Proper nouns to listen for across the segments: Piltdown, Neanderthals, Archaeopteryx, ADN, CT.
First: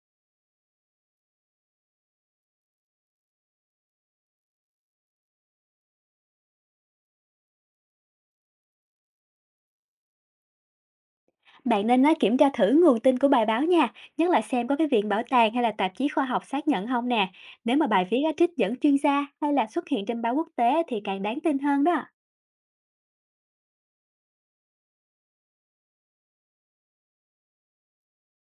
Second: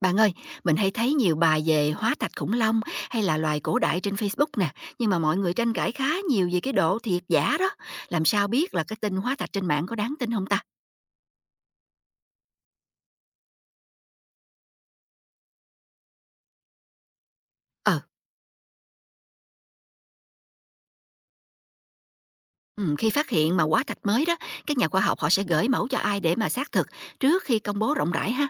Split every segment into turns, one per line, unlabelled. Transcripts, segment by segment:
Bạn ơi, mình hay thấy nhiều bài về hóa thạch khủng long hay là loài cổ đại trên Facebook nè, nhưng mà mọi người tranh cãi khá nhiều về cái độ thiệt giả đó. Làm sao biết là cái tin hóa thạch trên mạng có đáng tin không ta?
Bạn nên á, kiểm tra thử nguồn tin của bài báo nha, nhất là xem có cái viện bảo tàng hay là tạp chí khoa học xác nhận không nè. Nếu mà
Ờ,
bài viết á, trích dẫn chuyên gia hay là xuất hiện trên báo quốc tế thì càng đáng tin hơn đó.
ừ, khi phát hiện mà hóa thạch mới đó, các nhà khoa học họ sẽ gửi mẫu cho ai để mà xác thực trước khi công bố rộng rãi ha.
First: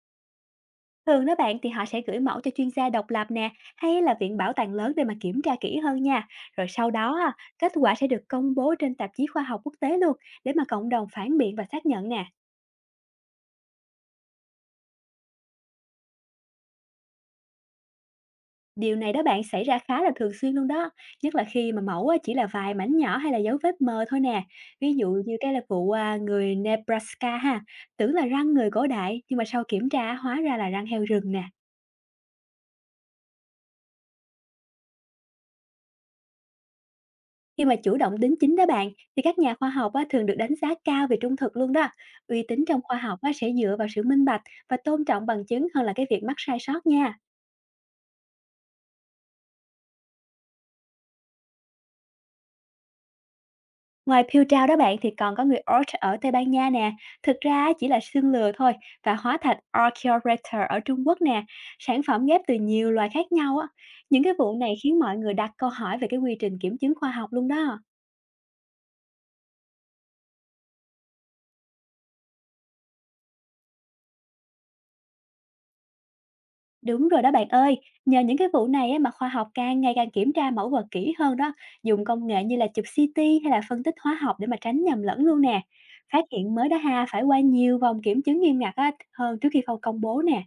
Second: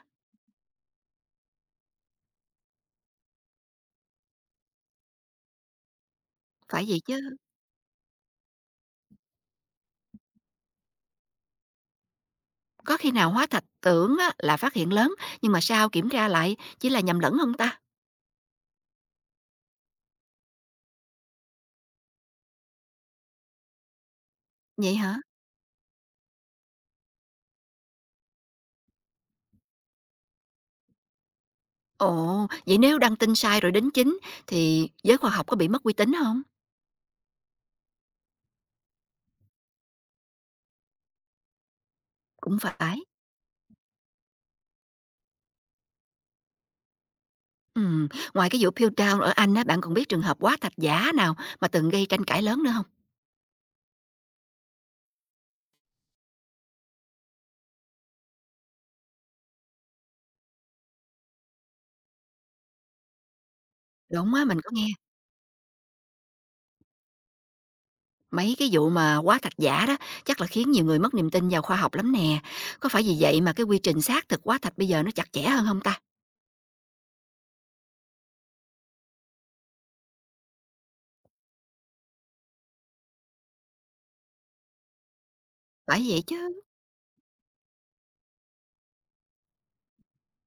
Thường đó bạn thì họ sẽ gửi mẫu cho chuyên gia độc lập nè, hay là viện bảo tàng lớn để mà kiểm tra kỹ hơn nha. Rồi
Phải
sau
vậy
đó á,
chứ,
kết quả sẽ được công bố trên tạp chí khoa học quốc tế luôn để mà cộng đồng phản biện và xác nhận nè.
có khi nào hóa thạch tưởng á, là phát hiện lớn, nhưng mà sao kiểm tra lại chỉ là nhầm lẫn không ta?
Điều này đó bạn xảy ra khá là thường xuyên luôn đó, nhất là khi mà mẫu á, chỉ là vài mảnh nhỏ hay là dấu vết mờ thôi nè. Ví
Vậy
dụ
hả?
như cái là vụ à, người Nebraska ha, tưởng là răng người cổ đại nhưng mà sau kiểm tra hóa ra là răng heo rừng nè.
Ồ, vậy nếu đăng tin sai rồi đính chính thì giới khoa học có bị mất uy tín không?
Khi mà chủ động đính chính đó bạn, thì các nhà khoa học á, thường được đánh giá cao về trung thực luôn đó. Uy
Cũng
tín trong khoa
phải.
học á, sẽ dựa vào sự minh bạch và tôn trọng bằng chứng hơn là cái việc mắc sai sót nha.
Ừm, ngoài cái vụ Piltdown ở Anh á, bạn còn biết trường hợp quá thạch giả nào mà từng gây tranh cãi lớn nữa không?
Ngoài piêu trao đó bạn thì còn có người Orch ở Tây Ban Nha nè, thực ra á, chỉ là xương lừa thôi, và hóa thạch Archaeopteryx ở Trung Quốc nè, sản phẩm ghép từ nhiều loài khác nhau á. Những cái
Đúng á,
vụ
mình có
này
nghe.
khiến mọi người đặt câu hỏi về cái quy trình kiểm chứng khoa học luôn đó.
Mấy cái vụ mà quá thạch giả đó chắc là khiến nhiều người mất niềm tin vào khoa học lắm nè. Có phải vì vậy mà cái quy trình xác thực quá thạch bây giờ nó chặt chẽ hơn không ta?
Đúng rồi đó bạn ơi, nhờ những cái vụ này á, mà khoa học càng ngày càng kiểm tra mẫu vật kỹ hơn đó, dùng công nghệ như là chụp CT hay là phân tích hóa học để mà tránh nhầm lẫn luôn nè.
Phải vậy
Phát hiện
chứ.
mới đó ha, phải qua nhiều vòng kiểm chứng nghiêm ngặt á, hơn trước khi công công bố nè.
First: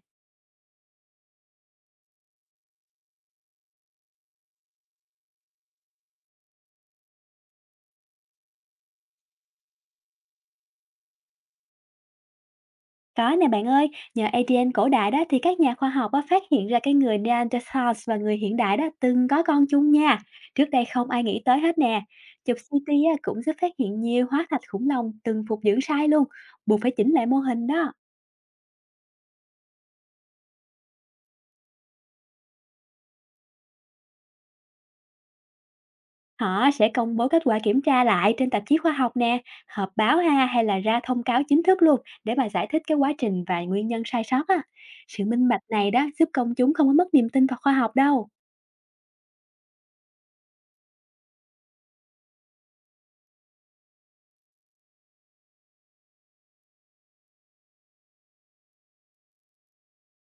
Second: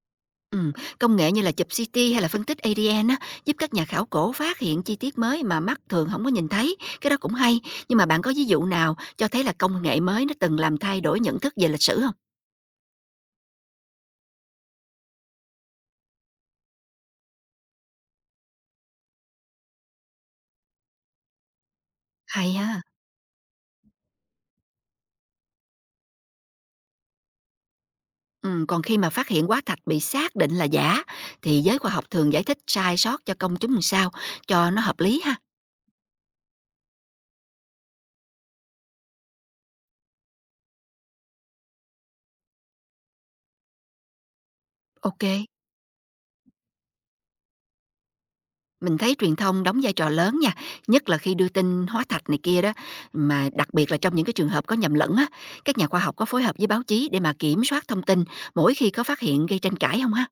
Ừm, công nghệ như là chụp CT hay là phân tích ADN á, giúp các nhà khảo cổ phát hiện chi tiết mới mà mắt thường không có nhìn thấy, cái đó cũng hay. Nhưng mà bạn có ví dụ nào cho thấy là công nghệ mới nó từng làm thay đổi nhận thức về lịch sử không?
Có nè bạn ơi, nhờ ADN cổ đại đó thì các nhà khoa học á, phát hiện ra cái người Neanderthals và người hiện đại đó từng có con chung nha. Trước đây không ai nghĩ tới hết nè.
Hay
Chụp
ha!
CT á, cũng giúp phát hiện nhiều hóa thạch khủng long từng phục dưỡng sai luôn, buộc phải chỉnh lại mô hình đó.
Còn khi mà phát hiện hóa thạch bị xác định là giả thì giới khoa học thường giải thích sai sót cho công chúng làm sao cho nó hợp lý ha.
Họ sẽ công bố kết quả kiểm tra lại trên tạp chí khoa học nè, họp báo ha hay là ra thông cáo chính thức luôn để mà giải thích cái quá trình và nguyên nhân sai sót á.
Ok,
Sự minh bạch này đó giúp công chúng không có mất niềm tin vào khoa học đâu.
mình thấy truyền thông đóng vai trò lớn nha, nhất là khi đưa tin hóa thạch này kia đó, mà đặc biệt là trong những cái trường hợp có nhầm lẫn á, các nhà khoa học có phối hợp với báo chí để mà kiểm soát thông tin mỗi khi có phát hiện gây tranh cãi không ha?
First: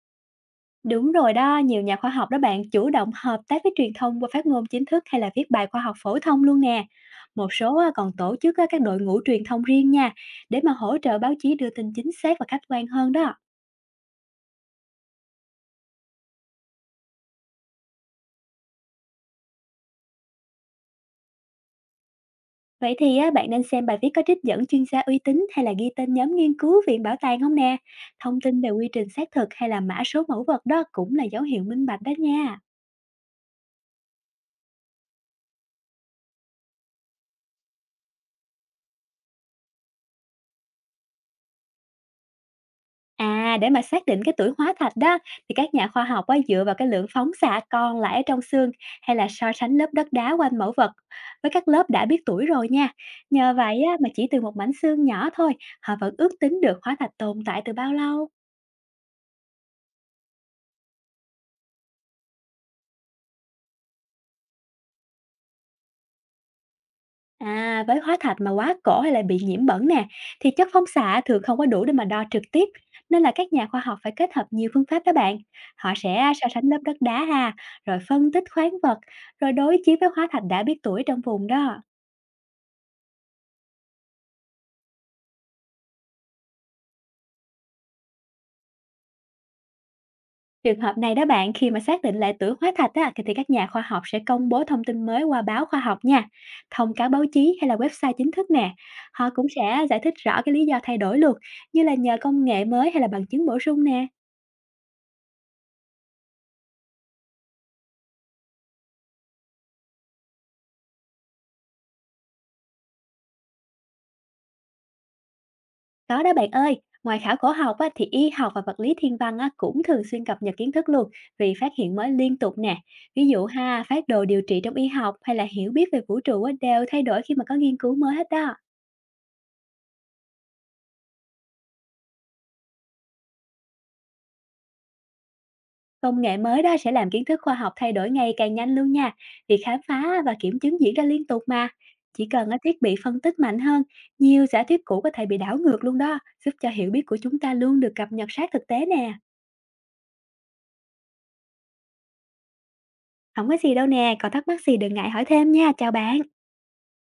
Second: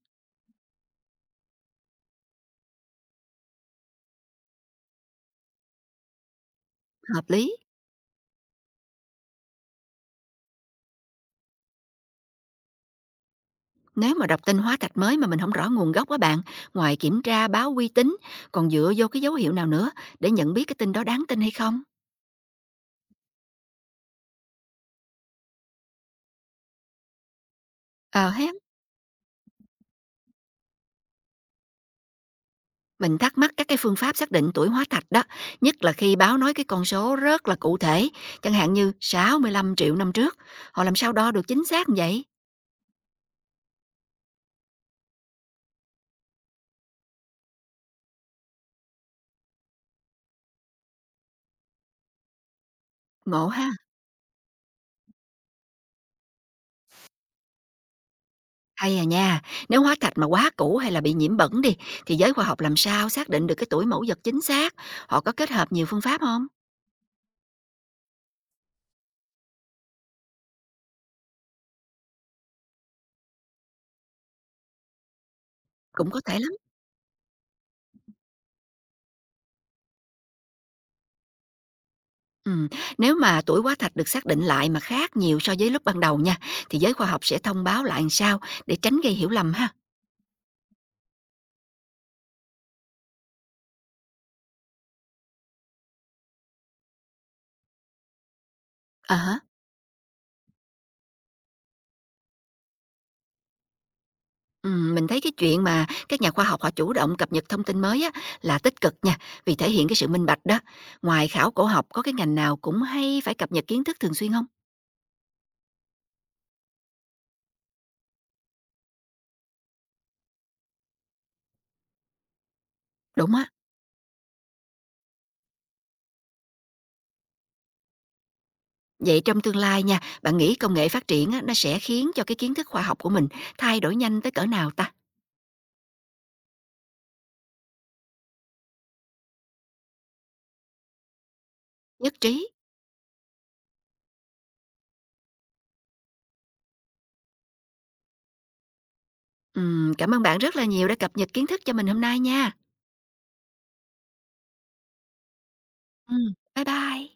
Đúng rồi đó, nhiều nhà khoa học đó bạn chủ động hợp tác với truyền thông qua phát ngôn chính thức hay là viết bài khoa học phổ thông luôn nè.
Hợp
Một
lý.
số á, còn tổ chức á, các đội ngũ truyền thông riêng nha, để mà hỗ trợ báo chí đưa tin chính xác và khách quan hơn đó.
Nếu mà đọc tin hóa thạch mới mà mình không rõ nguồn gốc á bạn, ngoài kiểm tra báo uy tín, còn dựa vô cái dấu hiệu nào nữa để nhận biết cái tin đó đáng tin hay không?
Vậy thì á, bạn nên xem bài viết có trích dẫn chuyên gia uy tín hay là ghi tên nhóm nghiên cứu viện bảo tàng không nè.
Ờ
Thông
hết.
tin về quy trình xác thực hay là mã số mẫu vật đó cũng là dấu hiệu minh bạch đó nha.
Mình thắc mắc các cái phương pháp xác định tuổi hóa thạch đó, nhất là khi báo nói cái con số rất là cụ thể, chẳng hạn như 65 triệu năm trước, họ làm sao đo được chính xác như vậy?
À, để mà xác định cái tuổi hóa thạch đó thì các nhà khoa học á, dựa vào cái lượng phóng xạ còn lại ở trong xương hay là so sánh lớp đất đá quanh mẫu vật với các lớp đã biết tuổi rồi nha.
Ngộ
Nhờ
ha,
vậy á, mà chỉ từ một mảnh xương nhỏ thôi, họ vẫn ước tính được hóa thạch tồn tại từ bao lâu.
hay à nha, nếu hóa thạch mà quá cũ hay là bị nhiễm bẩn đi, thì giới khoa học làm sao xác định được cái tuổi mẫu vật chính xác? Họ có kết hợp nhiều phương pháp không?
À, với hóa thạch mà quá cổ hay là bị nhiễm bẩn nè thì chất phóng xạ thường không có đủ để mà đo trực tiếp. Nên là các nhà khoa học phải kết hợp nhiều phương pháp đó bạn. Họ
Cũng có
sẽ
thể
so
lắm.
sánh lớp đất đá ha, rồi phân tích khoáng vật, rồi đối chiếu với hóa thạch đã biết tuổi trong vùng đó.
Ừ. Nếu mà tuổi hóa thạch được xác định lại mà khác nhiều so với lúc ban đầu nha, thì giới khoa học sẽ thông báo lại làm sao để tránh gây hiểu lầm ha.
Trường hợp này đó bạn, khi mà xác định lại tuổi hóa thạch á, thì các nhà khoa học sẽ công bố thông tin mới qua báo khoa học nha, thông cáo báo chí hay là website chính thức nè.
Ờ
Họ
hả?
cũng sẽ giải thích rõ cái lý do thay đổi luôn, như là nhờ công nghệ mới hay là bằng chứng bổ sung nè.
Mình thấy cái chuyện mà các nhà khoa học họ chủ động cập nhật thông tin mới á, là tích cực nha, vì thể hiện cái sự minh bạch đó. Ngoài khảo cổ học, có cái ngành nào cũng hay phải cập nhật kiến thức thường xuyên không?
Có đó bạn ơi, ngoài khảo cổ học á, thì y học và vật lý thiên văn á, cũng thường xuyên cập nhật kiến thức luôn vì phát hiện mới liên tục nè. Ví
Đúng
dụ
á.
ha, phát đồ điều trị trong y học hay là hiểu biết về vũ trụ á, đều thay đổi khi mà có nghiên cứu mới hết đó.
Vậy trong tương lai nha, bạn nghĩ công nghệ phát triển á, nó sẽ khiến cho cái kiến thức khoa học của mình thay đổi nhanh tới cỡ nào ta?
Công nghệ mới đó sẽ làm kiến thức khoa học thay đổi ngày càng nhanh luôn nha, vì khám phá và kiểm chứng diễn ra liên tục mà.
Nhất
Chỉ
trí.
cần ở thiết bị phân tích mạnh hơn, nhiều giả thuyết cũ có thể bị đảo ngược luôn đó, giúp cho hiểu biết của chúng ta luôn được cập nhật sát thực tế nè.
Cảm ơn bạn rất là nhiều đã cập nhật kiến thức cho mình hôm nay nha.
Không có gì đâu nè, còn thắc mắc gì đừng ngại hỏi thêm nha, chào bạn.
Bye bye.